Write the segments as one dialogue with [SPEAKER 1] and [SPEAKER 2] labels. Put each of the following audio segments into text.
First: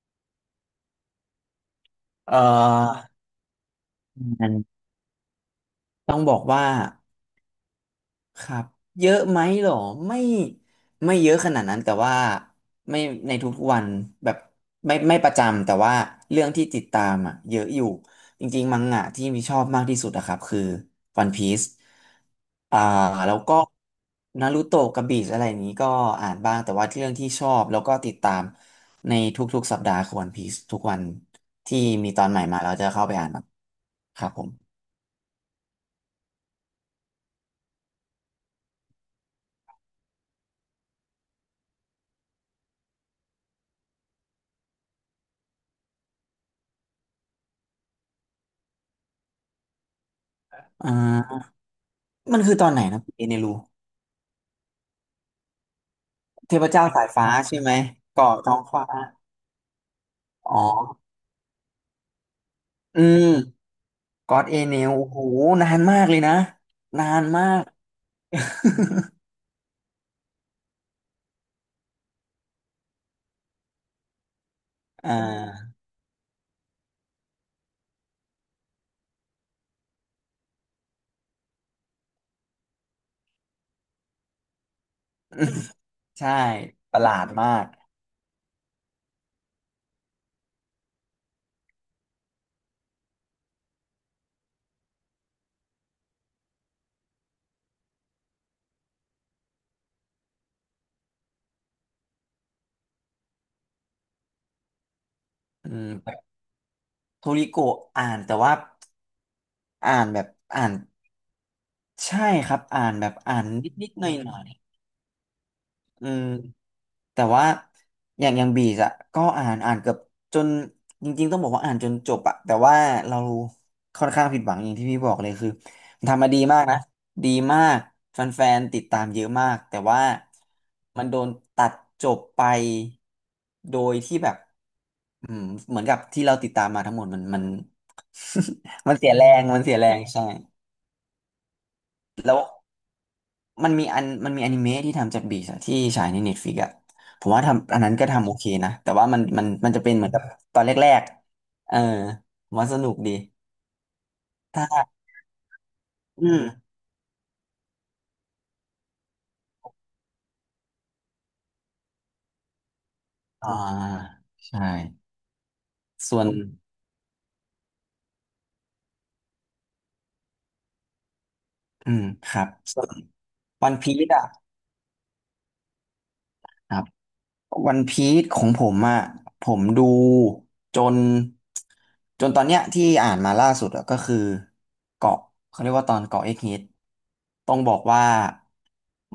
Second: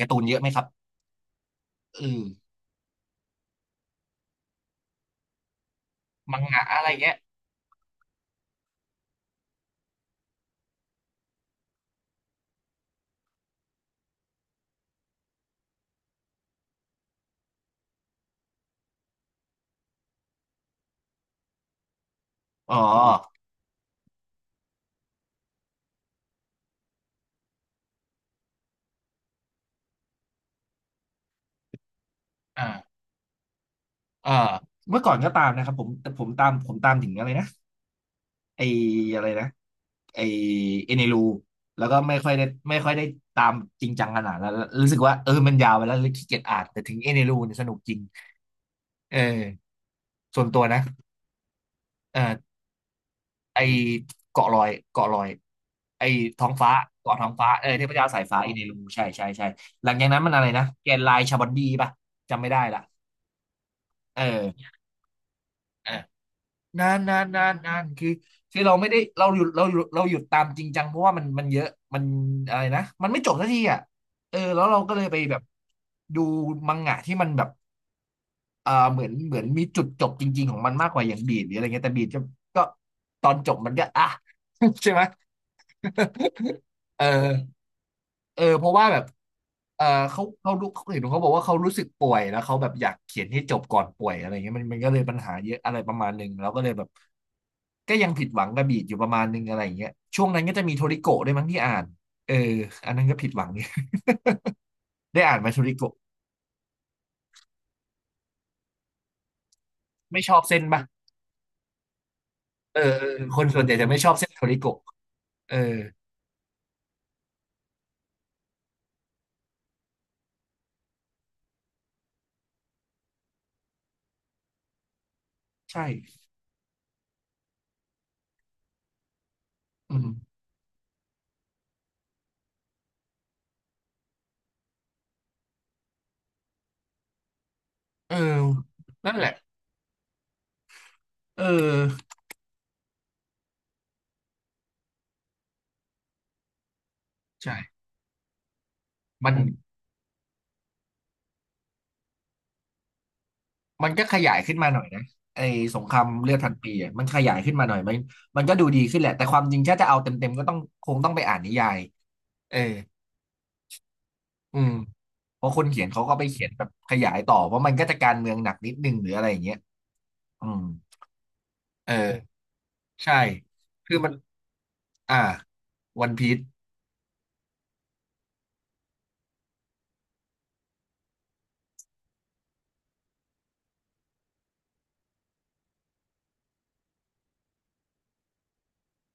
[SPEAKER 1] การ์ตูนเยอะไหมครับเออ
[SPEAKER 2] เอ่อมันต้องบอ
[SPEAKER 1] มั
[SPEAKER 2] ก
[SPEAKER 1] งงะ
[SPEAKER 2] ว่า
[SPEAKER 1] อะไรเงี้ย
[SPEAKER 2] ครับ เยอะไหมหรอไม่ไม่เยอะขนาดนั้นแต่ว่าไม่ในทุกๆวัน แบบไม่ไม่ประจำ แต่ว่า เรื่องที่ติดตามอ่ะเยอะอยู่ จริงๆมังงะที่มีชอบมากที่สุดอะครับคือ One Piece
[SPEAKER 1] อ๋อ
[SPEAKER 2] อ่าแล้วก็นารูโตะกับบีชอะไรอย่างนี้ก็อ่านบ้าง แต่ว่าเรื่องที่ชอบแล้วก็ติดตาม ในทุกๆสัปดาห์คือ One Piece ทุกวันที่มีตอนใหม่มา
[SPEAKER 1] อ่า
[SPEAKER 2] เราจะเข้าไปอ่านครับครั
[SPEAKER 1] เอ่า
[SPEAKER 2] บผม
[SPEAKER 1] เมื่อก่อนก็ตามนะครับผมแต่ผมตามผมตามถึงอะไรนะไออะไรนะไอเอเนรูแล้วก็ไม่ค่อยได้ไม่ค่อยได้ตามจริงจังขนาดนั้นแล้วรู้สึกว่าเออมันยาวไปแล้วเลยขี้เกียจอ่านแต่ถึงเอเนรูเนี่ยสนุกจริงเออส่วนตัวนะ
[SPEAKER 2] อ่า
[SPEAKER 1] เอ
[SPEAKER 2] มัน
[SPEAKER 1] อ
[SPEAKER 2] คือตอนไหนนะเอเนรู
[SPEAKER 1] ไอเกาะลอยเกาะลอยไอท้อง
[SPEAKER 2] เทพ
[SPEAKER 1] ฟ้า
[SPEAKER 2] เจ้าสาย
[SPEAKER 1] เกาะท้
[SPEAKER 2] ฟ้า
[SPEAKER 1] องฟ้า
[SPEAKER 2] ใช่
[SPEAKER 1] เออ
[SPEAKER 2] ไหม
[SPEAKER 1] เทพเจ้าสาย
[SPEAKER 2] เกาะ
[SPEAKER 1] ฟ้าอ๋
[SPEAKER 2] ท้
[SPEAKER 1] น
[SPEAKER 2] อ
[SPEAKER 1] เอ
[SPEAKER 2] ง
[SPEAKER 1] นรู
[SPEAKER 2] ฟ้า
[SPEAKER 1] ใช่ใช่ใช่หลังจากนั้นมันอะไร
[SPEAKER 2] อ๋อ
[SPEAKER 1] นะแกนไลน์ชาบอนดีป่ะจำไม่ได้ละ
[SPEAKER 2] อืม
[SPEAKER 1] เอ
[SPEAKER 2] กอด
[SPEAKER 1] อ
[SPEAKER 2] เอเนลโอ้โหนาน
[SPEAKER 1] เออ
[SPEAKER 2] มากเลยนะ
[SPEAKER 1] นาน
[SPEAKER 2] นา
[SPEAKER 1] นา
[SPEAKER 2] น
[SPEAKER 1] นนา
[SPEAKER 2] มา
[SPEAKER 1] น
[SPEAKER 2] ก
[SPEAKER 1] นานคือคือเราไม่ได้ เราหยุดเราหยุดตามจริงจังเพราะว่ามันเยอะมันอะไรนะมันไม่จบสักทีอ่ะเออแล้วเราก็เลย
[SPEAKER 2] อ่
[SPEAKER 1] ไปแบบ
[SPEAKER 2] า
[SPEAKER 1] ดูมังงะที่มันแบบอ่าเหมือนมีจุดจบจริงๆของมันมากกว่าอย่างบีดหรืออะไรเงี้ยแต่บีดก็ตอนจบมันก็อ่ะ ใช่ไหม
[SPEAKER 2] ใช่ป
[SPEAKER 1] เอ
[SPEAKER 2] ระห
[SPEAKER 1] อ
[SPEAKER 2] ลาดมาก
[SPEAKER 1] เออเพราะว่าแบบเออเขารู้เขาเห็นเขาบอกว่าเขารู้สึกป่วยแล้วเขาแบบอยากเขียนให้จบก่อนป่วยอะไรเงี้ยมันก็เลยปัญหาเยอะอะไรประมาณหนึ่งแล้วก็เลยแบบก็ยังผิดหวังกับบีดอยู่ประมาณหนึ่งอะไรอย่างเงี้ยช่วงนั้นก็จะมีโทริโกะด้วยมั้งที่อ่านเอออันนั้นก็ผิดหวัง เนี่ย ได้อ่านไหมาโท
[SPEAKER 2] อื
[SPEAKER 1] ริโกะ
[SPEAKER 2] มโทริโกะอ่านแต่ว่าอ่านแบ
[SPEAKER 1] ไม่
[SPEAKER 2] บ
[SPEAKER 1] ชอบเส้น
[SPEAKER 2] อ่าน
[SPEAKER 1] ป่ะ
[SPEAKER 2] ใช่ครับอ่าน
[SPEAKER 1] เอ
[SPEAKER 2] แบ
[SPEAKER 1] อ
[SPEAKER 2] บ
[SPEAKER 1] ค
[SPEAKER 2] อ่าน
[SPEAKER 1] นส่วนใหญ่จะ
[SPEAKER 2] นิด
[SPEAKER 1] ไม่
[SPEAKER 2] ๆห
[SPEAKER 1] ช
[SPEAKER 2] น่
[SPEAKER 1] อบเส้น
[SPEAKER 2] อ
[SPEAKER 1] โท
[SPEAKER 2] ย
[SPEAKER 1] ริ
[SPEAKER 2] ๆ
[SPEAKER 1] โกะเออ
[SPEAKER 2] อืมแต่ว่าอย่างอย่างบีสอะก็อ่านอ่านเกือบจนจริงๆต้องบอกว่าอ่านจนจบอะแต่ว่าเราค่อนข้างผิดหวังอย่างที่พี่บอกเลยคือ
[SPEAKER 1] ใ
[SPEAKER 2] มัน
[SPEAKER 1] ช่
[SPEAKER 2] ทำมาดีมากนะดีมากแฟนๆติดตามเยอะมากแต่
[SPEAKER 1] อื
[SPEAKER 2] ว่า
[SPEAKER 1] ม
[SPEAKER 2] มันโดนตัดจบไปโดยที่แบบอืมเหมือนกับที่เราติดตามมาทั้งหมดมันมัน
[SPEAKER 1] เออ
[SPEAKER 2] มันเสี
[SPEAKER 1] นั่
[SPEAKER 2] ย
[SPEAKER 1] น
[SPEAKER 2] แร
[SPEAKER 1] แหละ
[SPEAKER 2] งมันเสียแรงใช่
[SPEAKER 1] เออ
[SPEAKER 2] แล้ว มันมีอันมันมีอนิเมะที่ทำจากบีสที่ฉายในเน็ตฟ i ิกอะผมว่าทำอัน
[SPEAKER 1] ใช่
[SPEAKER 2] นั้นก็ทำโอเคนะแต่ว่ามัน
[SPEAKER 1] มัน
[SPEAKER 2] มันมันจะเป็นเหมือนกับตอนแรกๆผมว่าสนุกดี
[SPEAKER 1] มันก็ขยายขึ้น
[SPEAKER 2] ถ้า
[SPEAKER 1] มาหน่อยนะไอ้สงคราม
[SPEAKER 2] อื
[SPEAKER 1] เลือด
[SPEAKER 2] ม
[SPEAKER 1] พันปีอ่ะมันขยายขึ้นมาหน่อยมันก็ดูดีขึ้นแหละแต่ความจริงถ้าจะเอาเต็มๆก็ต้องคงต้องไปอ่านนิยายเออ
[SPEAKER 2] อ่า
[SPEAKER 1] อื
[SPEAKER 2] ใช่
[SPEAKER 1] มเพราะคนเขียนเขาก็
[SPEAKER 2] ส่
[SPEAKER 1] ไป
[SPEAKER 2] วน
[SPEAKER 1] เขียนแบบขยายต่อเพราะมันก็จะการเมืองหนักนิดนึงหรืออะไรอย่างเงี้ยอืม
[SPEAKER 2] อื
[SPEAKER 1] เออ
[SPEAKER 2] มครับส่วน
[SPEAKER 1] ใช่
[SPEAKER 2] วันพี
[SPEAKER 1] คือ
[SPEAKER 2] ซ
[SPEAKER 1] มัน
[SPEAKER 2] อะ
[SPEAKER 1] อ่าวันพีซ
[SPEAKER 2] ครับ วันพีซของผมอ่ะผมดูจนจนตอนเนี้ยที่อ่านมาล่าสุดอะก็คือเกาะเขาเรียกว่าตอนเกาะเอ็กฮิตต้องบอกว่า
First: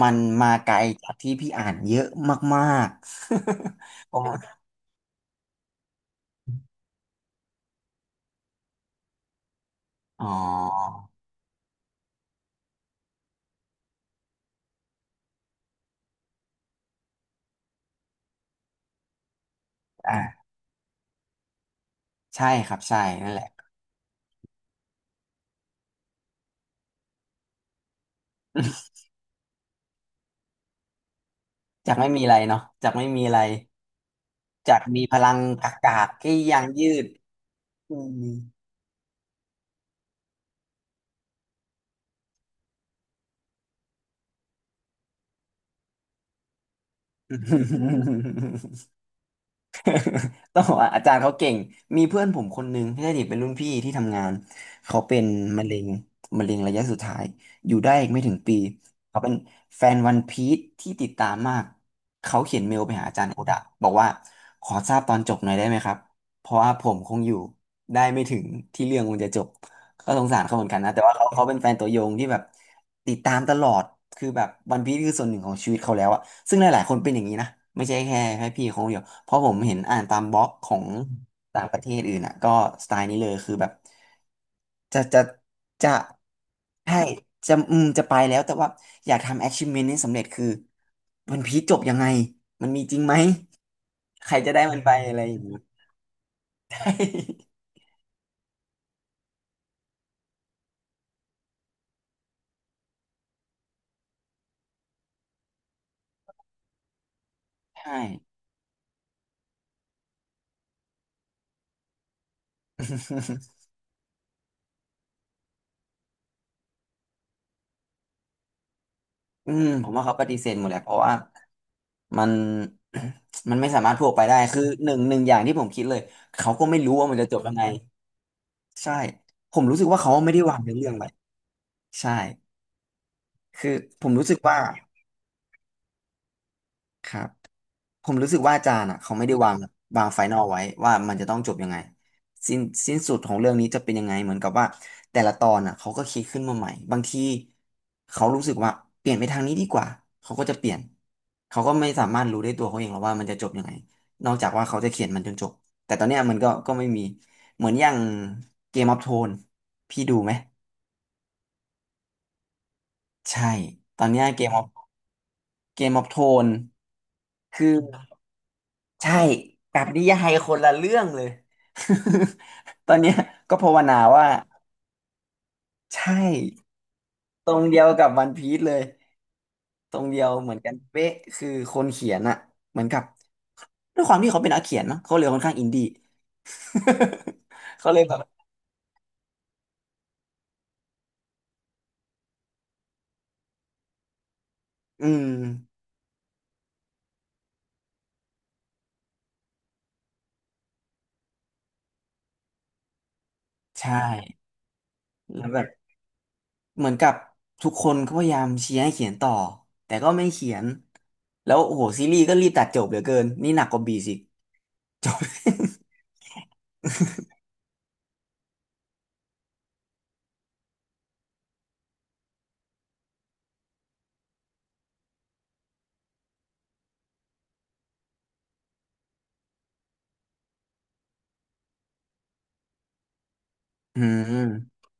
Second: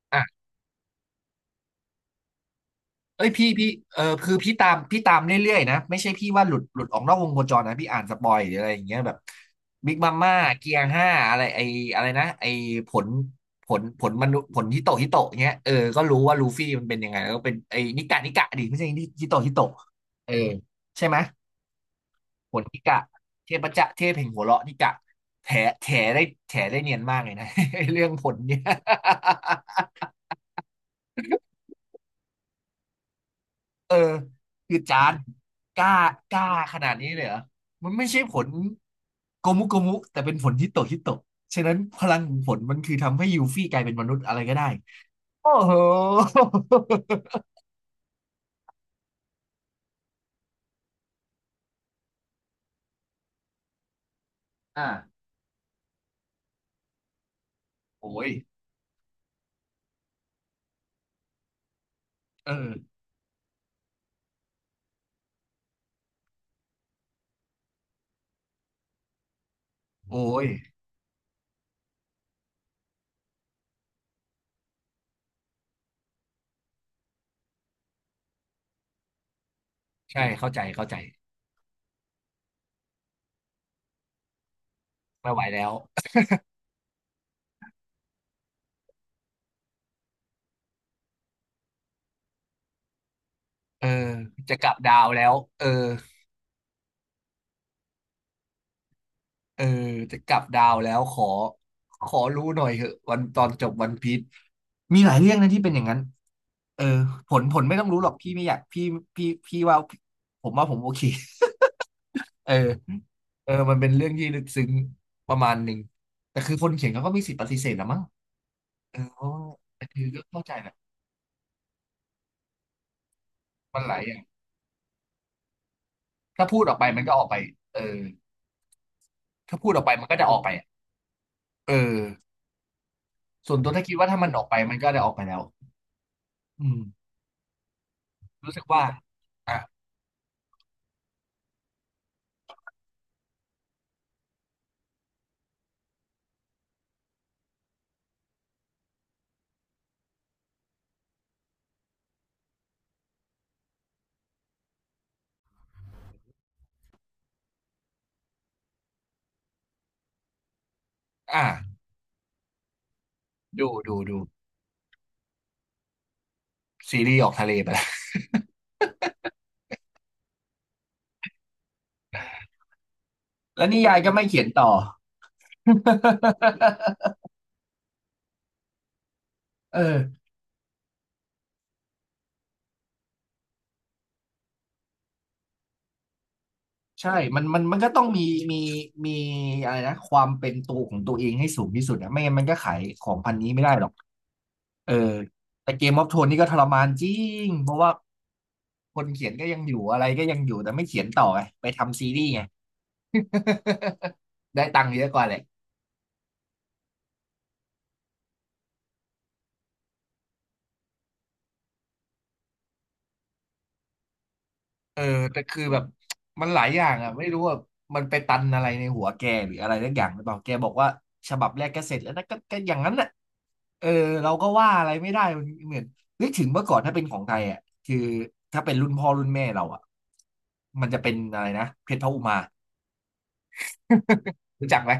[SPEAKER 2] มัน
[SPEAKER 1] อ่ะ
[SPEAKER 2] มาไกลจากที่พี่อ่านเยอะมาก
[SPEAKER 1] เอ้ยพี่เออ
[SPEAKER 2] ๆ ผม
[SPEAKER 1] คือพี่ตามพี่ตามเรื่อยๆนะไม่ใช่พี่ว่าหลุดออกนอกวงโคจรนะพี่อ่านสปอยหรืออะไรอย่างเงี้ยแบบบิ๊กมัม
[SPEAKER 2] อ๋อ
[SPEAKER 1] ม่าเกียร์ห้าอะไรไออะไรนะไอผลมนุษย์ผลฮิโตะฮิโตะเงี้ยเออก็รู้ว่าลูฟี่มันเป็นยังไงแล้วก็เป็นไอนิกะนิกะดิไม่ใช่ฮิโตะฮิโตะเออ
[SPEAKER 2] อ่า
[SPEAKER 1] ใช่ไหม
[SPEAKER 2] ใช่
[SPEAKER 1] ผล
[SPEAKER 2] ครั
[SPEAKER 1] นิ
[SPEAKER 2] บใช่
[SPEAKER 1] กะ
[SPEAKER 2] นั่นแหละ
[SPEAKER 1] เทพจะเทพแห่งหัวเราะนิกะแถแถได้แถได้เนียนมากเลยนะ เรื่องผลเนี่ย
[SPEAKER 2] จากไม่มีอะไรเนาะจากไม่มีอะไร
[SPEAKER 1] เออคือ
[SPEAKER 2] จาก
[SPEAKER 1] จา
[SPEAKER 2] มี
[SPEAKER 1] น
[SPEAKER 2] พลังก
[SPEAKER 1] กล้า
[SPEAKER 2] ากๆ
[SPEAKER 1] ก
[SPEAKER 2] ที่
[SPEAKER 1] ล้า
[SPEAKER 2] ยัง
[SPEAKER 1] ขนาด
[SPEAKER 2] ยื
[SPEAKER 1] นี้
[SPEAKER 2] ด
[SPEAKER 1] เลยเหรอมัน
[SPEAKER 2] อื
[SPEAKER 1] ไม่ใช่ผ
[SPEAKER 2] ม
[SPEAKER 1] ลโกมุโกมุแต่เป็นผลฮิตโตฮิตโตฉะนั้นพลังของผลมันคือทำให้ยูฟี่กลายเป็นมนุษย์อะไรก็ได้โอ้โห
[SPEAKER 2] ต้องบอกว่าอาจารย์เขาเก่งมีเพื่อนผมคนหนึงที่ได้ดเป็นรุ่นพี่ที่ทำงานเขาเป็
[SPEAKER 1] อ่า
[SPEAKER 2] นมะเร็งมะเร็งระยะสุดท้ายอยู่ได้อี
[SPEAKER 1] โอ้
[SPEAKER 2] กไม่
[SPEAKER 1] ย
[SPEAKER 2] ถึงปีเขาเป็นแฟนวันพีซที่ติดตามมากเขา
[SPEAKER 1] เออ
[SPEAKER 2] เขียนเมลไปหาอาจารย์โอดะบอกว่าขอทราบตอนจบหน่อยได้ไหมครับเพราะว่าผมคงอยู่ได้ไม่ถึงที่เรื่องมันจะจบ ก็ส
[SPEAKER 1] โอ้
[SPEAKER 2] งสาร
[SPEAKER 1] ย
[SPEAKER 2] เขาเหมือนกันนะแต่ว่าเขาเขาเป็นแฟนตัวยงที่แบบติดตามตลอดคือแบบวันพีซคือส่วนหนึ่งของชีวิตเขาแล้วอะซึ่งหลายๆคนเป็นอย่างนี้นะไม่ใช่แค่แค่พี่คนเดียวเพราะผมเห็นอ่านตา
[SPEAKER 1] ใช่
[SPEAKER 2] มบล็อกขอ
[SPEAKER 1] เข้า
[SPEAKER 2] ง
[SPEAKER 1] ใจ
[SPEAKER 2] ต่างประเทศอื่นอะก็สไตล์นี้เลยคือแบบจะจะ
[SPEAKER 1] ไม่ไหวแล้ว
[SPEAKER 2] จะใช่จะอืมจะไปแล้วแต่ว่าอยากทำ achievement นี้สำเร็จคือวันพีซจบยังไงมันมีจริงไหม
[SPEAKER 1] เออ
[SPEAKER 2] ใครจะ
[SPEAKER 1] จะ
[SPEAKER 2] ได้
[SPEAKER 1] กลับ
[SPEAKER 2] มันไป
[SPEAKER 1] ดาว
[SPEAKER 2] อะไร
[SPEAKER 1] แล้
[SPEAKER 2] อ
[SPEAKER 1] ว
[SPEAKER 2] ย่างนี้
[SPEAKER 1] เออเออจะกลับดาวแล้วขอรู้หน่อยเหอะวันตอนจบวันพีชมีหลายเรื่องนะที่เป็นอย่างนั้น เออผลไม่ ต้อง
[SPEAKER 2] ใช่
[SPEAKER 1] รู้หรอกพี่ไม่อยากพี่พี่ว่าผมว่าผมโอเคเออเออ มันเป็นเรื่องที่ลึกซึ้งประมาณหนึ่งแต่คือคนเขียนเขาก็มีสิทธิ์ปฏิเสธนะมั้งเออเพราะว่า
[SPEAKER 2] อืม
[SPEAKER 1] แต่
[SPEAKER 2] ผม
[SPEAKER 1] คื
[SPEAKER 2] ว่า
[SPEAKER 1] อ
[SPEAKER 2] เขา
[SPEAKER 1] ก็
[SPEAKER 2] ปฏิ
[SPEAKER 1] เข้า
[SPEAKER 2] เส
[SPEAKER 1] ใจ
[SPEAKER 2] ธหม
[SPEAKER 1] แห
[SPEAKER 2] ด
[SPEAKER 1] ละ
[SPEAKER 2] แหละเพราะว่า มัน มันไม่
[SPEAKER 1] มั
[SPEAKER 2] สา
[SPEAKER 1] นห
[SPEAKER 2] มารถ
[SPEAKER 1] ลา
[SPEAKER 2] พู
[SPEAKER 1] ย
[SPEAKER 2] ด
[SPEAKER 1] อ
[SPEAKER 2] ออ
[SPEAKER 1] ย่า
[SPEAKER 2] ก
[SPEAKER 1] ง
[SPEAKER 2] ไปได้คือหนึ่งหนึ่งอย่างที่ผมคิดเลย
[SPEAKER 1] ถ้า
[SPEAKER 2] เขา
[SPEAKER 1] พูด
[SPEAKER 2] ก็
[SPEAKER 1] ออ
[SPEAKER 2] ไม่
[SPEAKER 1] กไป
[SPEAKER 2] รู้
[SPEAKER 1] มัน
[SPEAKER 2] ว่า
[SPEAKER 1] ก็
[SPEAKER 2] มัน
[SPEAKER 1] ออ
[SPEAKER 2] จะ
[SPEAKER 1] กไป
[SPEAKER 2] จบยังไง
[SPEAKER 1] เออ
[SPEAKER 2] ใช่ผ
[SPEAKER 1] ถ้า
[SPEAKER 2] ม
[SPEAKER 1] พูด
[SPEAKER 2] รู้
[SPEAKER 1] ออก
[SPEAKER 2] สึก
[SPEAKER 1] ไป
[SPEAKER 2] ว่า
[SPEAKER 1] มัน
[SPEAKER 2] เขา
[SPEAKER 1] ก็จะ
[SPEAKER 2] ไม่
[SPEAKER 1] ออก
[SPEAKER 2] ได้
[SPEAKER 1] ไป
[SPEAKER 2] วาง
[SPEAKER 1] อะ
[SPEAKER 2] เนื้อเรื่องไป
[SPEAKER 1] เออ
[SPEAKER 2] ใช่
[SPEAKER 1] ส่วนตั
[SPEAKER 2] คื
[SPEAKER 1] ว
[SPEAKER 2] อ
[SPEAKER 1] ถ้าคิด
[SPEAKER 2] ผ
[SPEAKER 1] ว่า
[SPEAKER 2] ม
[SPEAKER 1] ถ้า
[SPEAKER 2] รู้
[SPEAKER 1] มัน
[SPEAKER 2] สึ
[SPEAKER 1] อ
[SPEAKER 2] ก
[SPEAKER 1] อกไป
[SPEAKER 2] ว่า
[SPEAKER 1] มันก็ได้ออกไปแล้วอืม
[SPEAKER 2] ครับ ผมรู้สึกว่า
[SPEAKER 1] รู้สึ
[SPEAKER 2] อา
[SPEAKER 1] ก
[SPEAKER 2] จา
[SPEAKER 1] ว่า
[SPEAKER 2] รย์อ่ะเขาไม่ได้วา
[SPEAKER 1] อ่ะ
[SPEAKER 2] งวางไฟนอลไว้ว่ามันจะต้องจบยังไงสิ้นสิ้นสุดของเรื่องนี้จะเป็นยังไงเหมือนกับว่าแต่ละตอนอ่ะเขาก็คิดขึ้นมาใหม่บางทีเขารู้สึกว่าเปลี่ยนไปทางนี้ดีกว่าเขาก็จะเปลี่ยนเขาก็ไม่สามารถรู้ได้ตัวเขาเองหรอกว่ามันจะจบยังไงนอกจากว่าเขาจะเขียนมันจนจบแต่ตอนเนี้ยมันก็ก็ไม่มีเหมือนอย่างเกมออฟโทนพี่ดูไหม
[SPEAKER 1] อ่ะ
[SPEAKER 2] ใช่ตอน
[SPEAKER 1] ดู
[SPEAKER 2] เนี้เกมออฟเกมออฟโทน
[SPEAKER 1] ซีรีส์ออกทะเลไป
[SPEAKER 2] คือ
[SPEAKER 1] แล้ว
[SPEAKER 2] ใช่กับนิยายคนละเรื่องเลย ตอนเนี้ยก็
[SPEAKER 1] แล้ว
[SPEAKER 2] ภา
[SPEAKER 1] นิ
[SPEAKER 2] วนา
[SPEAKER 1] ยายก็ไม่
[SPEAKER 2] ว่า
[SPEAKER 1] เขียนต่อ
[SPEAKER 2] ใช่ตรงเดียวกับวันพีซเลย ตรงเดี
[SPEAKER 1] เออ
[SPEAKER 2] ยวเหมือนกันเป๊ะคือคนเขียนอะเหมือนกับด้วยความที่เขาเป็นนักเขียนมั้งเขาเลยค่อนข้างอินดี้
[SPEAKER 1] ใช่มั นก็
[SPEAKER 2] เขาเล
[SPEAKER 1] ต้อ
[SPEAKER 2] ย
[SPEAKER 1] ง
[SPEAKER 2] แบบ
[SPEAKER 1] มีมีอะไรนะความเป็นตัวของตัวเองให้สูงที่สุดอะไม่งั้นมันก็ขายของพันนี้ไม่ได้หรอกเออ
[SPEAKER 2] อืม
[SPEAKER 1] แต่เกมออฟโทนนี่ก็ทรมานจริง เพราะว่าคนเขียนก็ยังอยู่อะไรก็ยังอยู่ แต่ไม่เขียนต่อไงไปทำซีรีส์ไง
[SPEAKER 2] ใช่
[SPEAKER 1] ได้ตังค์เยอะกว่าแหละ
[SPEAKER 2] แล้วแบบเหมือนกับทุกคนก็พยายามเชียร์ให้เขียนต่อแต่ก็ไม่เขียนแล้วโอ้โหซีรีส์ก็รีบตัดจบเหลือเกินนี่หนักกว่าบีสิ
[SPEAKER 1] เออ
[SPEAKER 2] จบ
[SPEAKER 1] แต่คือแบบมันหลายอย่างอ่ะไม่รู้ว่ามันไปตันอะไรในหัวแกหรืออะไรสักอย่างหรือเปล่าแกบอกว่าฉบับแรกก็เสร็จแล้วนะก็อย่างนั้นน่ะเออเราก็ว่าอะไรไม่ได้มันเหมือนนึกถึงเมื่อก่อนถ้าเป็นของไทยอ่ะคือถ้าเป็นรุ่นพ่อรุ่นแม่เราอ่ะมันจะเป็นอะไรนะเพชรพระอุมา
[SPEAKER 2] อื
[SPEAKER 1] รู้จั
[SPEAKER 2] ม
[SPEAKER 1] กไหม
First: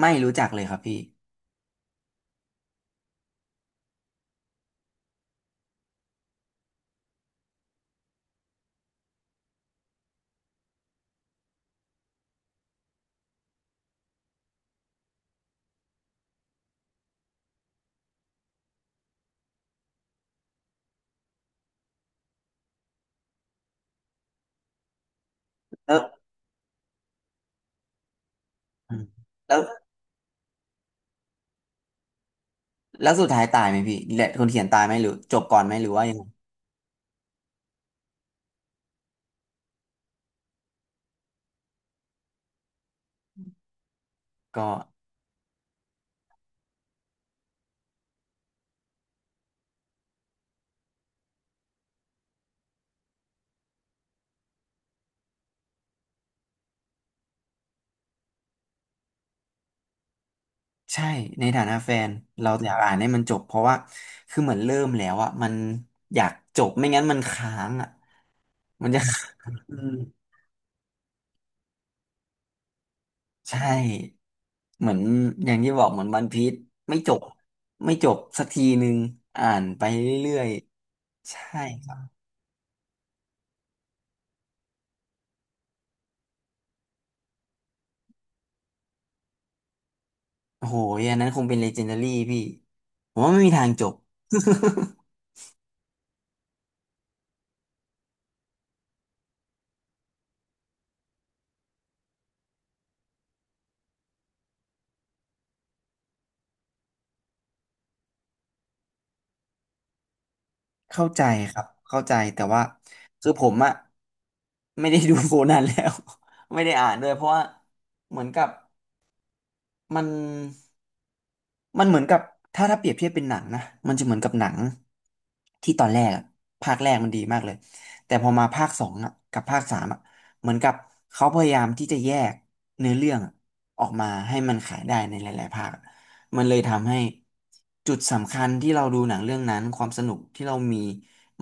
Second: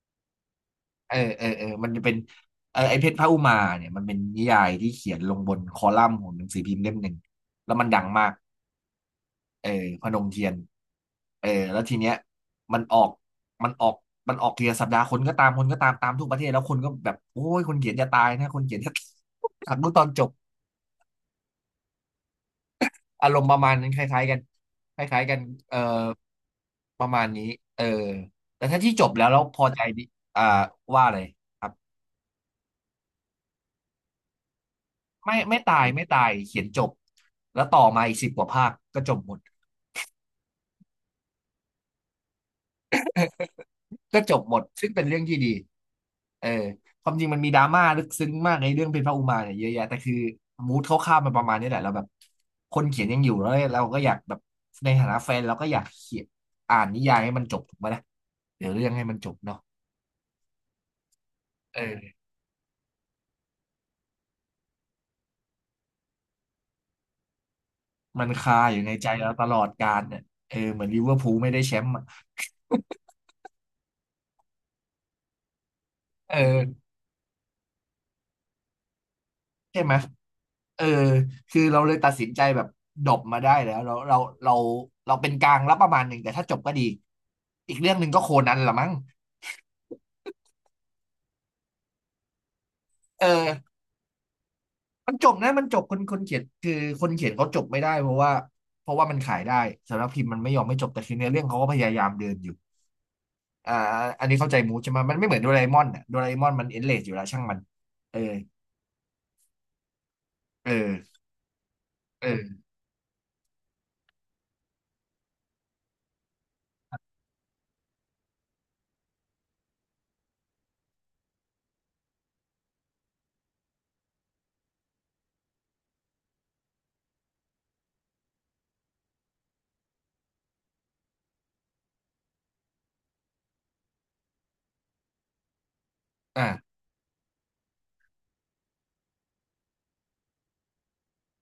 [SPEAKER 2] ไม่รู้จักเลยครับพี่
[SPEAKER 1] เออมันจะเป็นเออไอเพชรพระอุมาเนี่ยมันเป็นนิยายที่เขียนลงบนคอลัมน์ของหนังสือพิมพ์เล่มหนึ่งแล้วมันดังมาก เออพนมเทียนแล้วทีเนี้ยมันออกมันออกมันออกทีละสัปดาห์คนก็ตามตามทุกประเทศแล้วคนก็แบบโอ้ยคนเขียนจะตายนะคนเขียนจะ อยากดูตอนจบอารมณ์ประมาณนั้นคล้ายๆกันคล้ายๆกันเออ
[SPEAKER 2] แล้ว
[SPEAKER 1] ประมาณนี้เออแต่ถ้าที่
[SPEAKER 2] อื
[SPEAKER 1] จ
[SPEAKER 2] ม
[SPEAKER 1] บแล้ว
[SPEAKER 2] แล้
[SPEAKER 1] พ
[SPEAKER 2] ว
[SPEAKER 1] อใจดิอ่าว่าเลยครับ
[SPEAKER 2] สุดท้ายตายไหมพี่แหละคนเขียนตายไหมหรือจบก่
[SPEAKER 1] ไม่
[SPEAKER 2] อนไหม
[SPEAKER 1] ตา
[SPEAKER 2] ห
[SPEAKER 1] ย
[SPEAKER 2] รือว่ายังไง
[SPEAKER 1] เขียนจบแล้วต่อมาอีกสิบกว่าภาคก็จบหมด
[SPEAKER 2] ก็
[SPEAKER 1] ซึ่งเป็นเรื่องที่ดีเออความจริงมันมีดราม่าลึกซึ้งมากในเรื่องเพนพระอุมาเนี่ยเยอะแยะแต่คือมูดคร่าวๆมันประมาณนี้แหละเราแบบคนเขียนยังอยู่แล้วเราก็อยากแบบในฐานะแฟนเราก็อยากเขียนอ่านนิยายให้มันจบถูกไหมนะเดี๋ยวเรื่องให้มันจบเนาะ
[SPEAKER 2] ใช่ในฐานะแฟน
[SPEAKER 1] เออ
[SPEAKER 2] เราอยากอ่านให้มันจบเพราะว่าคือเหมือนเริ่มแล้วอะมันอยากจบไม่งั้นมันค้างอะ
[SPEAKER 1] มันคาอยู่
[SPEAKER 2] มั
[SPEAKER 1] ใน
[SPEAKER 2] นจะ
[SPEAKER 1] ใจเรา
[SPEAKER 2] ค้า
[SPEAKER 1] ตล
[SPEAKER 2] ง
[SPEAKER 1] อด
[SPEAKER 2] อื
[SPEAKER 1] กา
[SPEAKER 2] ม
[SPEAKER 1] ลเนี่ยเหมือนลิเวอร์พูลไม่ได้แชมป์อะ
[SPEAKER 2] ใช่เหมือนอย่างที่บอกเหมือนวัน
[SPEAKER 1] เอ
[SPEAKER 2] พีช
[SPEAKER 1] อ
[SPEAKER 2] ไม่จบไม่จบสักทีนึงอ่าน
[SPEAKER 1] ใช่
[SPEAKER 2] ไป
[SPEAKER 1] ไหม
[SPEAKER 2] เรื่อย
[SPEAKER 1] เออ
[SPEAKER 2] ๆใช่
[SPEAKER 1] คือเรา
[SPEAKER 2] ค
[SPEAKER 1] เล
[SPEAKER 2] รั
[SPEAKER 1] ยตัด
[SPEAKER 2] บ
[SPEAKER 1] สินใจแบบดบมาได้แล้วเราเราเป็นกลางรับประมาณหนึ่งแต่ถ้าจบก็ดีอีกเรื่องหนึ่งก็โคนันละมั้ง
[SPEAKER 2] โอ้โหอันนั้นคงเป็นเลเจนดารี่พี่ผม
[SPEAKER 1] เอ
[SPEAKER 2] ว่าไม่
[SPEAKER 1] อ
[SPEAKER 2] มีทางจบ
[SPEAKER 1] มั นจบนะมันจบคนเขียนคือคนเขียนเขาจบไม่ได้เพราะว่ามันขายได้สำนักพิมพ์มันไม่ยอมไม่จบแต่คือเนื้อเรื่องเขาก็พยายามเดินอยู่อ่าอันนี้เข้าใจมูใช่ไหมมันไม่เหมือนโดราเอมอนอ่ะโดราเอมอนมันเอ็นเลสอยู่แล้วช่างมันเออเออ
[SPEAKER 2] เข้าใจครับเข้าใจ
[SPEAKER 1] เอ
[SPEAKER 2] แต่ว่า
[SPEAKER 1] อ
[SPEAKER 2] คือผมอะไม่ได้ดูโคนันแล้ว ไม่ได้อ่านด้วยเพราะว่าเหมือนกับมัน มันเหมือนกับถ้าเปรียบเทียบเป็นหนังนะมันจะเหมือนกับหนังที่ตอนแรกอะภาคแรกมันดีมากเลยแต่พอมาภาคสองอะกับภาคสามอะเหมือนกับเขาพยายามที่จะแยกเนื้อเรื่องอะออกมาให้มันขายได้ในหลายๆภาคมันเลย
[SPEAKER 1] อ่า
[SPEAKER 2] ทำให้จุดสำคัญที่เราดูหนังเรื่องนั้นความสนุกที่เรามี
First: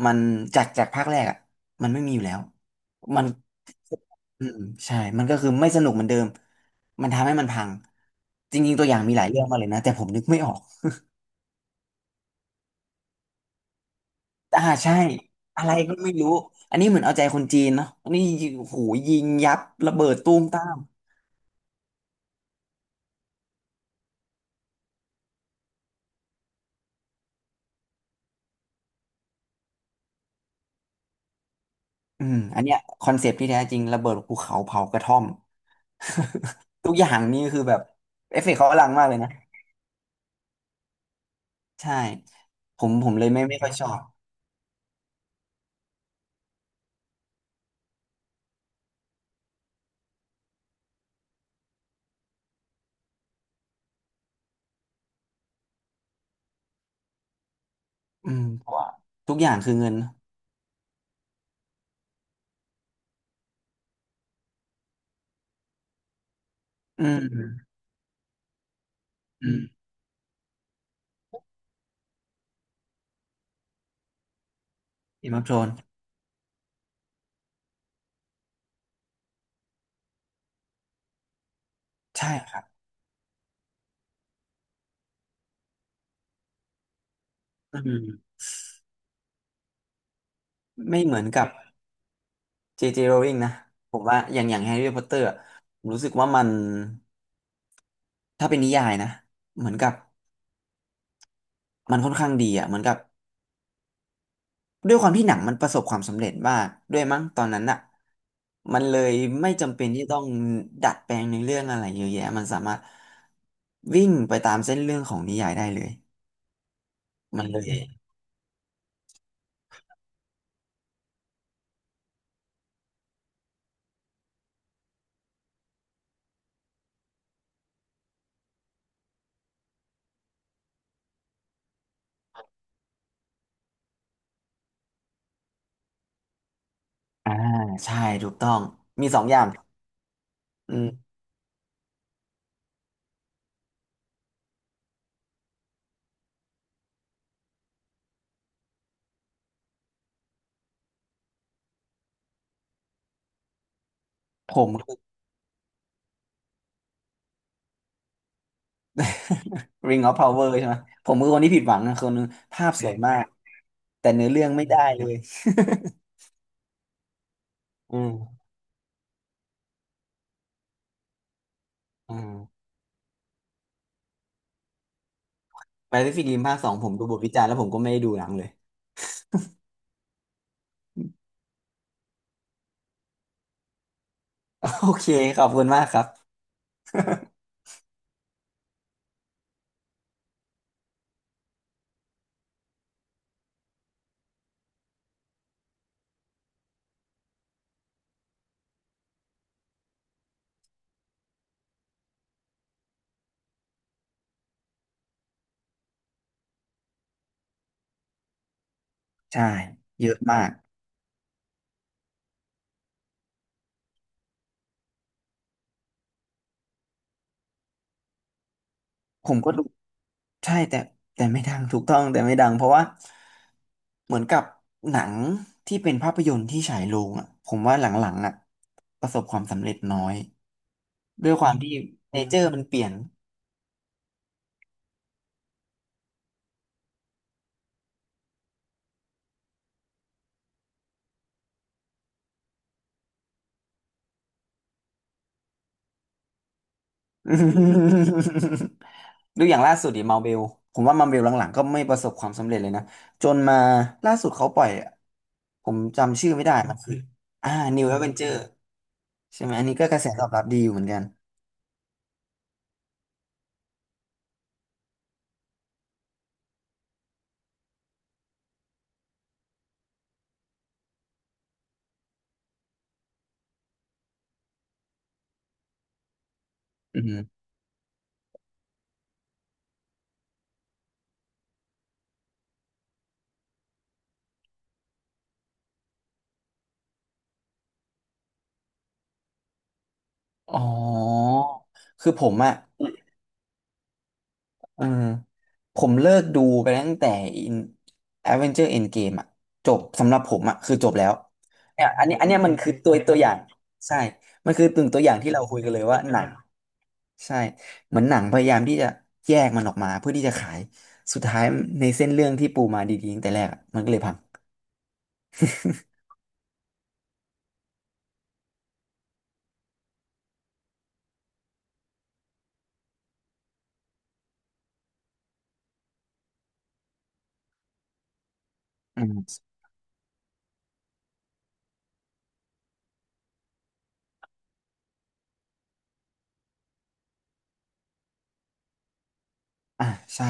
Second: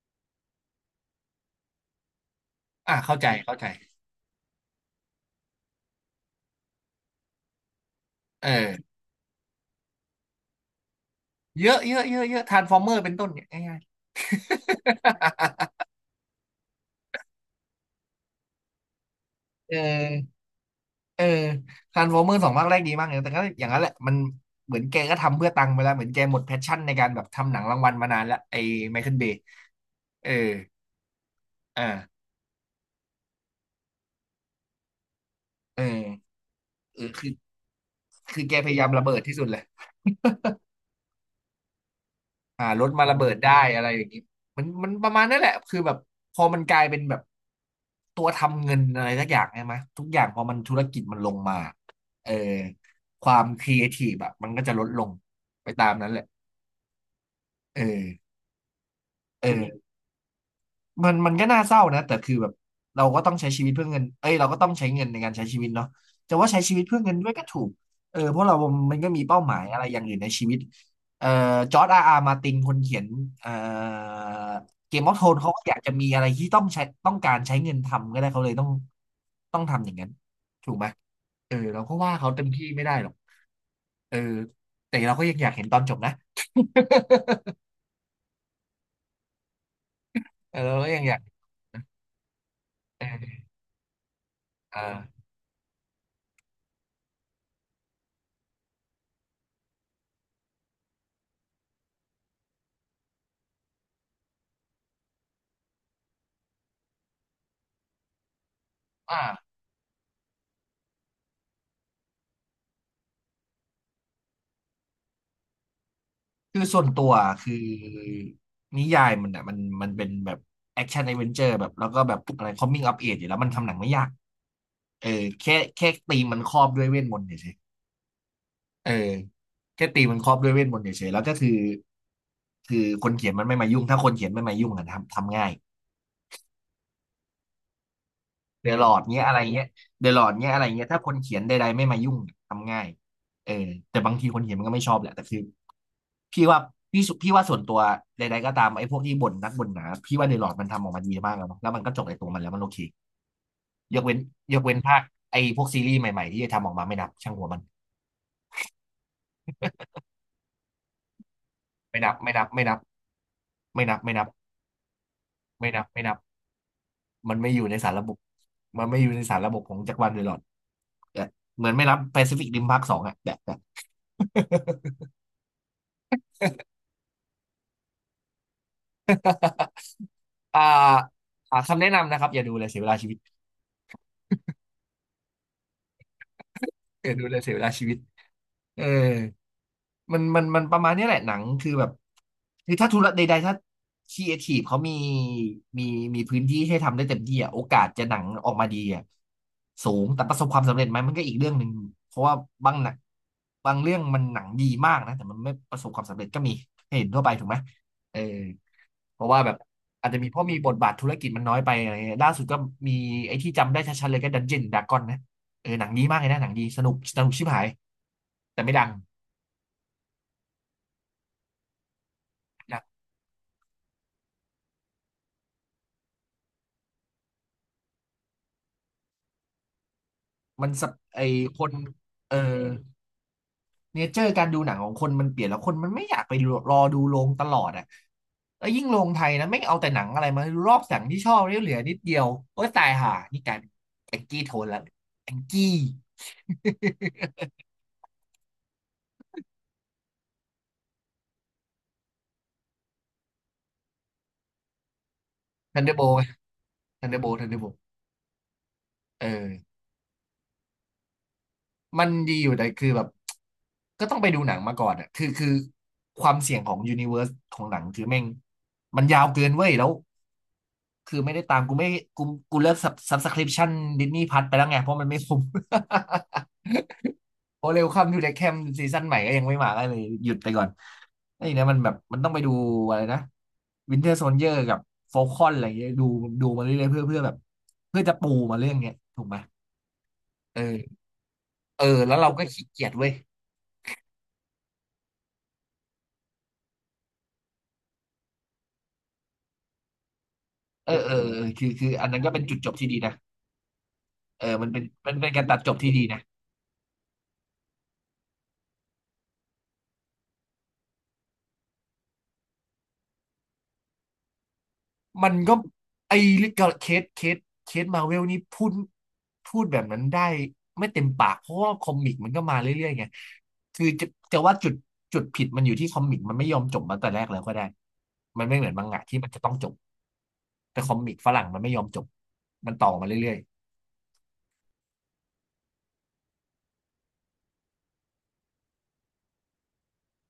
[SPEAKER 2] มันจากภาคแรกอะมันไม่มีอยู่แล้ว
[SPEAKER 1] อ่าเข้า
[SPEAKER 2] มั
[SPEAKER 1] ใจ
[SPEAKER 2] น อืมใช่มันก็คือไม่สนุกเหมือนเดิมมันทำให้มันพัง
[SPEAKER 1] เอ
[SPEAKER 2] จริงๆตัว
[SPEAKER 1] อ
[SPEAKER 2] อย่างมีหลายเรื่องมากเลยนะแต่ผมนึกไม่ออก
[SPEAKER 1] เยอะเยอะเยอะเยอะทรานส์ฟอร์เมอร์เป็นต้นเนี่ยง่าย
[SPEAKER 2] อ่าใช่
[SPEAKER 1] ๆ
[SPEAKER 2] อะไรก็ไม่รู้ อันนี้เหมือนเอาใจคนจีนเนาะอันนี้โอ้โหูยิงยับ
[SPEAKER 1] เอ
[SPEAKER 2] ระเบิดตู
[SPEAKER 1] อ
[SPEAKER 2] มตาม
[SPEAKER 1] เออทรานส์ฟอร์เมอร์สองภาคแรกดีมากเลยแต่ก็อย่างนั้นแหละมันเหมือนแกก็ทำเพื่อตังค์ไปแล้วเหมือนแกหมดแพชชั่นในการแบบทำหนังรางวัลมานานแล้วไอ้ไมเคิลเบย์เอออ่า
[SPEAKER 2] อืมอันเนี้ยคอนเซปต์ที่แท้จริงระเบิดภูเขาเผากระท่อม
[SPEAKER 1] เออ
[SPEAKER 2] ทุก
[SPEAKER 1] เอ
[SPEAKER 2] อ
[SPEAKER 1] อ
[SPEAKER 2] ย่าง
[SPEAKER 1] คือ
[SPEAKER 2] นี่คือแบบเอฟเฟ
[SPEAKER 1] แก
[SPEAKER 2] กต์
[SPEAKER 1] พ
[SPEAKER 2] เขาอ
[SPEAKER 1] ยา
[SPEAKER 2] ลั
[SPEAKER 1] ยาม
[SPEAKER 2] ง
[SPEAKER 1] ระ
[SPEAKER 2] มากเล
[SPEAKER 1] เบิ
[SPEAKER 2] ย
[SPEAKER 1] ด
[SPEAKER 2] นะ
[SPEAKER 1] ที่สุดเลย
[SPEAKER 2] ใช่
[SPEAKER 1] หา
[SPEAKER 2] ผ
[SPEAKER 1] รถ
[SPEAKER 2] ม
[SPEAKER 1] มา
[SPEAKER 2] ผม
[SPEAKER 1] ระ
[SPEAKER 2] เล
[SPEAKER 1] เบิ
[SPEAKER 2] ย
[SPEAKER 1] ด
[SPEAKER 2] ไม่
[SPEAKER 1] ได้
[SPEAKER 2] ไม่ค่อย
[SPEAKER 1] อะ
[SPEAKER 2] ช
[SPEAKER 1] ไร
[SPEAKER 2] อ
[SPEAKER 1] อ
[SPEAKER 2] บ
[SPEAKER 1] ย่างนี้มันมันประมาณนั่นแหละคือแบบพอมันกลายเป็นแบบตัวทำเงินอะไรสักอย่างใช่ไหมทุกอย่างพอมันธุรกิจมันลงมาเออความครีเอทีฟอะมันก็จะลดลงไปตามนั้นแหละเออ
[SPEAKER 2] อืมเพราะว่าทุกอ
[SPEAKER 1] เอ
[SPEAKER 2] ย่างคือเงิ
[SPEAKER 1] อ
[SPEAKER 2] นเนอะ
[SPEAKER 1] มันมันก็น่าเศร้านะแต่คือแบบเราก็ต้องใช้ชีวิตเพื่อเงินเอ้ยเราก็ต้องใช้เงินในการใช้ชีวิตเนาะจะว่าใช้ชีวิตเพื่อ
[SPEAKER 2] อื
[SPEAKER 1] เงิน
[SPEAKER 2] ม
[SPEAKER 1] ด้วย
[SPEAKER 2] อื
[SPEAKER 1] ก็
[SPEAKER 2] ม
[SPEAKER 1] ถูกเพราะเรามันก็มีเป้า
[SPEAKER 2] อื
[SPEAKER 1] หมา
[SPEAKER 2] ม
[SPEAKER 1] ยอะไรอย่างอื่นในชีวิตเอ่อจอร์จอาร์อาร์มาตินคนเขียนเอ่อเกมออฟโท
[SPEAKER 2] Game
[SPEAKER 1] น
[SPEAKER 2] of
[SPEAKER 1] เขาก็อยา
[SPEAKER 2] Thrones
[SPEAKER 1] กจะมีอะไรที่ต้องการใช้เงินทำก็ได้เขาเลยต้องทำอย่างนั้นถูกไหมเราก็ว่า
[SPEAKER 2] ใช่
[SPEAKER 1] เขาเต็ม
[SPEAKER 2] ครับ
[SPEAKER 1] ที่ไม่ได้หรอกเออแต่เราก็ยังอยากเห็นตอนจบนะ
[SPEAKER 2] อืม
[SPEAKER 1] เราก็ยั
[SPEAKER 2] ไม่
[SPEAKER 1] งอ
[SPEAKER 2] เห
[SPEAKER 1] ยา
[SPEAKER 2] มื
[SPEAKER 1] ก
[SPEAKER 2] อนกับ เจเจโรลิง
[SPEAKER 1] เออ
[SPEAKER 2] นะผมว่าอย่างแฮ
[SPEAKER 1] เอ
[SPEAKER 2] ร์รี่พอตเตอ
[SPEAKER 1] อ
[SPEAKER 2] ร์ผมรู้สึกว่ามันถ้าเป็นนิยายนะเหมือนกับมันค่อนข้างดีอ่ะเหมือนกับด้วยความที่หนังมันประสบความสำเร็จมากด้วยมั้งตอนนั้นอ่ะมันเลยไม่
[SPEAKER 1] อ่า
[SPEAKER 2] จำเป็นที่ต้องดัดแปลงในเรื่องอะไรเยอะแยะมันสามารถวิ่งไปตามเส้นเรื่องของนิยายได้เลย
[SPEAKER 1] คือส่วนตัว
[SPEAKER 2] มัน
[SPEAKER 1] คื
[SPEAKER 2] เล
[SPEAKER 1] อ
[SPEAKER 2] ย
[SPEAKER 1] นิยายมันอ่ะมันมันเป็นแบบแอคชั่น d อ v e n เ u อร์แบบแล้วก็แบบอะไรคอมมิ่งอัปเออยู่แล้วมันทำหนังไม่ยากเออแค่ตีมมันครอบด้วยเวทมนต์เฉยๆเออแค่ตีมมันครอบด้วยเวทมนต์เฉยๆแล้วก็คือคนเขียนมันไม่มายุ่งถ้าคนเขียนไม่มายุ่งอะทำง่าย
[SPEAKER 2] อ่าใช่ถูกต้อง
[SPEAKER 1] เดอะลอร์ด
[SPEAKER 2] มีสอ
[SPEAKER 1] เงี้
[SPEAKER 2] ง
[SPEAKER 1] ยอะ
[SPEAKER 2] อ
[SPEAKER 1] ไร
[SPEAKER 2] ย่าง
[SPEAKER 1] เงี้ยเดอะลอร์ดเงี้ยอะไร
[SPEAKER 2] อื
[SPEAKER 1] เงี้ยถ้าค
[SPEAKER 2] ม
[SPEAKER 1] นเขียนใดๆไม่มายุ่งเนี่ยทำง่ายเออแต่บางทีคนเขียนมันก็ไม่ชอบแหละแต่คือพี่ว่าพี่ว่าส่วนตัวใดๆก็ตามไอ้พวกที่บ่นนักบ่นหนาพี่ว่าเดอะลอร์ดมันทำออกมาดีมากแล้วเนอะแล้วมันก็จบในตัวมันแล้วมันโอเคยกเว้น
[SPEAKER 2] ผ
[SPEAKER 1] ยก
[SPEAKER 2] ม
[SPEAKER 1] เว้น
[SPEAKER 2] คื
[SPEAKER 1] ภา
[SPEAKER 2] อ
[SPEAKER 1] คไอ้พวกซีรีส์ใหม่ๆที่จะทำออกมาไม่นับช่างหัวมัน
[SPEAKER 2] Ring of Power ใช่ไหมผมคือคนที่ผิดหวังนะ
[SPEAKER 1] ไม่
[SPEAKER 2] ค
[SPEAKER 1] นั
[SPEAKER 2] น
[SPEAKER 1] บ
[SPEAKER 2] หนึง
[SPEAKER 1] ไม่นับไม่
[SPEAKER 2] ภาพ
[SPEAKER 1] นับ
[SPEAKER 2] สวยมาก
[SPEAKER 1] ไม่นับ
[SPEAKER 2] แต่
[SPEAKER 1] ไม่นั
[SPEAKER 2] เนื้
[SPEAKER 1] บ
[SPEAKER 2] อเรื่องไม่ได้เลย
[SPEAKER 1] ไม่นับไม่นับมันไม่อยู่ในสารระบบมันไม่อยู่ในสารระบบของจักรวาลเดอะลอร์ดเออเหมือนไม่นับ
[SPEAKER 2] อ่
[SPEAKER 1] แปซิ
[SPEAKER 2] า
[SPEAKER 1] ฟิกริมภาคสองอะแบบ
[SPEAKER 2] แปซิฟิกริมภาคสองผมดูบทวิจารณ์แล้วผมก็ไม่ได้ดูหนังเลย
[SPEAKER 1] อ่าหาคำแนะนำนะครับอย่าดูเลยเสียเวลาชีวิต
[SPEAKER 2] โอเคขอบคุณมากครับ
[SPEAKER 1] อย่าดูเลยเสียเวลาชีวิตเออมันมันมันประมาณเนี้ยแหละหนังคือแบบคือถ้าธุระใดๆถ้าครีเอทีฟเขามีมีพื้นที่ให้ทำได้เต็มที่อ่ะโอกาสจะหนังออกมาดีอ่ะสูงแต่ประสบความสำเร็จไหมมันก็อีกเรื่องหนึ่งเพราะว่าบางหนังบางเรื่องมันหนังดีมากนะแต่มันไม่ประสบความสำเร็จก็มีให้เห็นทั่วไปถูกไหมเออ เพราะว่าแบ
[SPEAKER 2] ใช่
[SPEAKER 1] บ
[SPEAKER 2] เย
[SPEAKER 1] อาจ
[SPEAKER 2] อะ
[SPEAKER 1] จะมีเพ
[SPEAKER 2] มา
[SPEAKER 1] ราะ
[SPEAKER 2] ก
[SPEAKER 1] มีบทบาทธุรกิจมันน้อยไปอะไรเงี้ยล่าสุดก็มีไอ้ที่จำได้ชัดๆเลยก็ดันเจียนดากอนนะเออหนังดีมากเลยนะหนังดีสนุกชิบหายแต่ไม่ดัง
[SPEAKER 2] ผมก็ดูใช่แต่แต่ไม่ดังถูกต้องแต่ไม่ดังเพราะ
[SPEAKER 1] นะ
[SPEAKER 2] ว่าเหมือนกับหนังที่เป็นภาพยนตร์ที่ฉายโรงอ่ะผมว่าหลังๆอ่ะประสบความสำเร็จน้อย
[SPEAKER 1] มันสะไอ้
[SPEAKER 2] ด้วยความ
[SPEAKER 1] คน
[SPEAKER 2] ที่เน
[SPEAKER 1] เอ
[SPEAKER 2] เจ
[SPEAKER 1] อ
[SPEAKER 2] อร์มันเปลี่ยน
[SPEAKER 1] เนเจอร์การดูหนังของคนมันเปลี่ยนแล้วคนมันไม่อยากไปรอดูโรงตลอดอ่ะแล้วยิ่งโรงไทยนะไม่งเอาแต่หนังอะไรมาดูรอบหนังที่ชอบเนี่ยเหลือนิดเดียวโอ้ยตายห่านี่กลายเป็นแองกี้โทนแลวแองกี้
[SPEAKER 2] ดูอย่างล่าสุดดิมาเบลผมว่ามาเบลหลังๆก็ไม่ประสบความสำเร็จเลยนะจนมาล่าสุดเขาปล่อยผ ม
[SPEAKER 1] ทันเดอร์โบ
[SPEAKER 2] จำ
[SPEAKER 1] t
[SPEAKER 2] ชื่อไม่ได้มันคือ
[SPEAKER 1] ทันเดอร์โบ t ทัน
[SPEAKER 2] อ่า
[SPEAKER 1] เดอร์โบล
[SPEAKER 2] New Avenger
[SPEAKER 1] เอ
[SPEAKER 2] ใช่
[SPEAKER 1] อ
[SPEAKER 2] ไหมอันนี้ก็กระแสตอบรับดีอยู่เหมือนกัน
[SPEAKER 1] มันดีอยู่แต่คือแบบก็ต้องไปดูหนังมาก่อนอ่ะคือความเสี่ยงของยูนิเวอร์สของหนังคือแม่งมันยาวเกินเว้ยแล้วคือไม่ได้ตามกูไม่กูกูเลิกซับสคริปชั่นดิสนีย์พัทไปแล้วไงเพราะมันไม่คุ้ม
[SPEAKER 2] อืม
[SPEAKER 1] โอเร็วคัมทูเดอะแคมซีซั่นใหม่ก็ยังไม่มาก็เลยหยุดไปก่อนไอ้เนี่ยมันแบบมันต้องไปดูอะไรนะวินเทอร์โซ i เยอร์กับฟ a ลคอนอะไรอย่างเงี้ยดูมาเรื่อยๆเพื่อแบบเพื่อจะปูมาเรื่องเนี้ยถูกไหมเอ
[SPEAKER 2] อ๋
[SPEAKER 1] อ
[SPEAKER 2] อ
[SPEAKER 1] เออ
[SPEAKER 2] คือ
[SPEAKER 1] แล้ว
[SPEAKER 2] ผ
[SPEAKER 1] เรา
[SPEAKER 2] ม
[SPEAKER 1] ก็
[SPEAKER 2] อะ
[SPEAKER 1] ขี้เกียจเว้ย
[SPEAKER 2] เออผมเลิกดูไปตั้งแต่ In Avenger Endgame อะจบสำหรับผมอะคือจ
[SPEAKER 1] เออ
[SPEAKER 2] บแล้
[SPEAKER 1] เอ
[SPEAKER 2] ว
[SPEAKER 1] อเออคือ
[SPEAKER 2] เนี่
[SPEAKER 1] คื
[SPEAKER 2] ย
[SPEAKER 1] อ
[SPEAKER 2] อั
[SPEAKER 1] อั
[SPEAKER 2] น
[SPEAKER 1] น
[SPEAKER 2] นี้
[SPEAKER 1] นั้น
[SPEAKER 2] อัน
[SPEAKER 1] ก็
[SPEAKER 2] เนี้
[SPEAKER 1] เป็
[SPEAKER 2] ย
[SPEAKER 1] น
[SPEAKER 2] มั
[SPEAKER 1] จุ
[SPEAKER 2] น
[SPEAKER 1] ดจ
[SPEAKER 2] คือ
[SPEAKER 1] บที่
[SPEAKER 2] ตัว
[SPEAKER 1] ดีนะ
[SPEAKER 2] ตัวอย่างใช่
[SPEAKER 1] เออ
[SPEAKER 2] มันคื
[SPEAKER 1] มั
[SPEAKER 2] อ
[SPEAKER 1] นเป็
[SPEAKER 2] ตึ
[SPEAKER 1] น
[SPEAKER 2] งตัวอย่างที่เรา
[SPEAKER 1] การ
[SPEAKER 2] คุ
[SPEAKER 1] ตัด
[SPEAKER 2] ย
[SPEAKER 1] จ
[SPEAKER 2] กัน
[SPEAKER 1] บ
[SPEAKER 2] เลย
[SPEAKER 1] ที่
[SPEAKER 2] ว่า
[SPEAKER 1] ดี
[SPEAKER 2] ห
[SPEAKER 1] นะ
[SPEAKER 2] นัง ใช่เหมือนหนังพยายามที่จะแยกมันออกมาเพื่อที่จะขายสุดท้ายในเส้นเรื่องที่ปูมาดีๆตั้งแต่แรกอะมันก็เลยพัง
[SPEAKER 1] มันก็ไอ้เรืเคสเคสเคสมาเวลนี่พูดแบบนั้นได้ไม่เต็มปากเพราะว่าคอมิกมันก็มาเรื่อยๆไงคือจะว่าจุดผิดมันอยู่ที่คอมิกมันไม่ยอมจบมาแต่แรกแล้วก็ได้มันไม่เหมือนมังงะ
[SPEAKER 2] อื
[SPEAKER 1] ที่มันจะ
[SPEAKER 2] ม
[SPEAKER 1] ต้องจบแต่คอมิกฝรั่งมันไม่ยอมจบมันต่อมาเรื่อยๆ
[SPEAKER 2] อ่ะใช่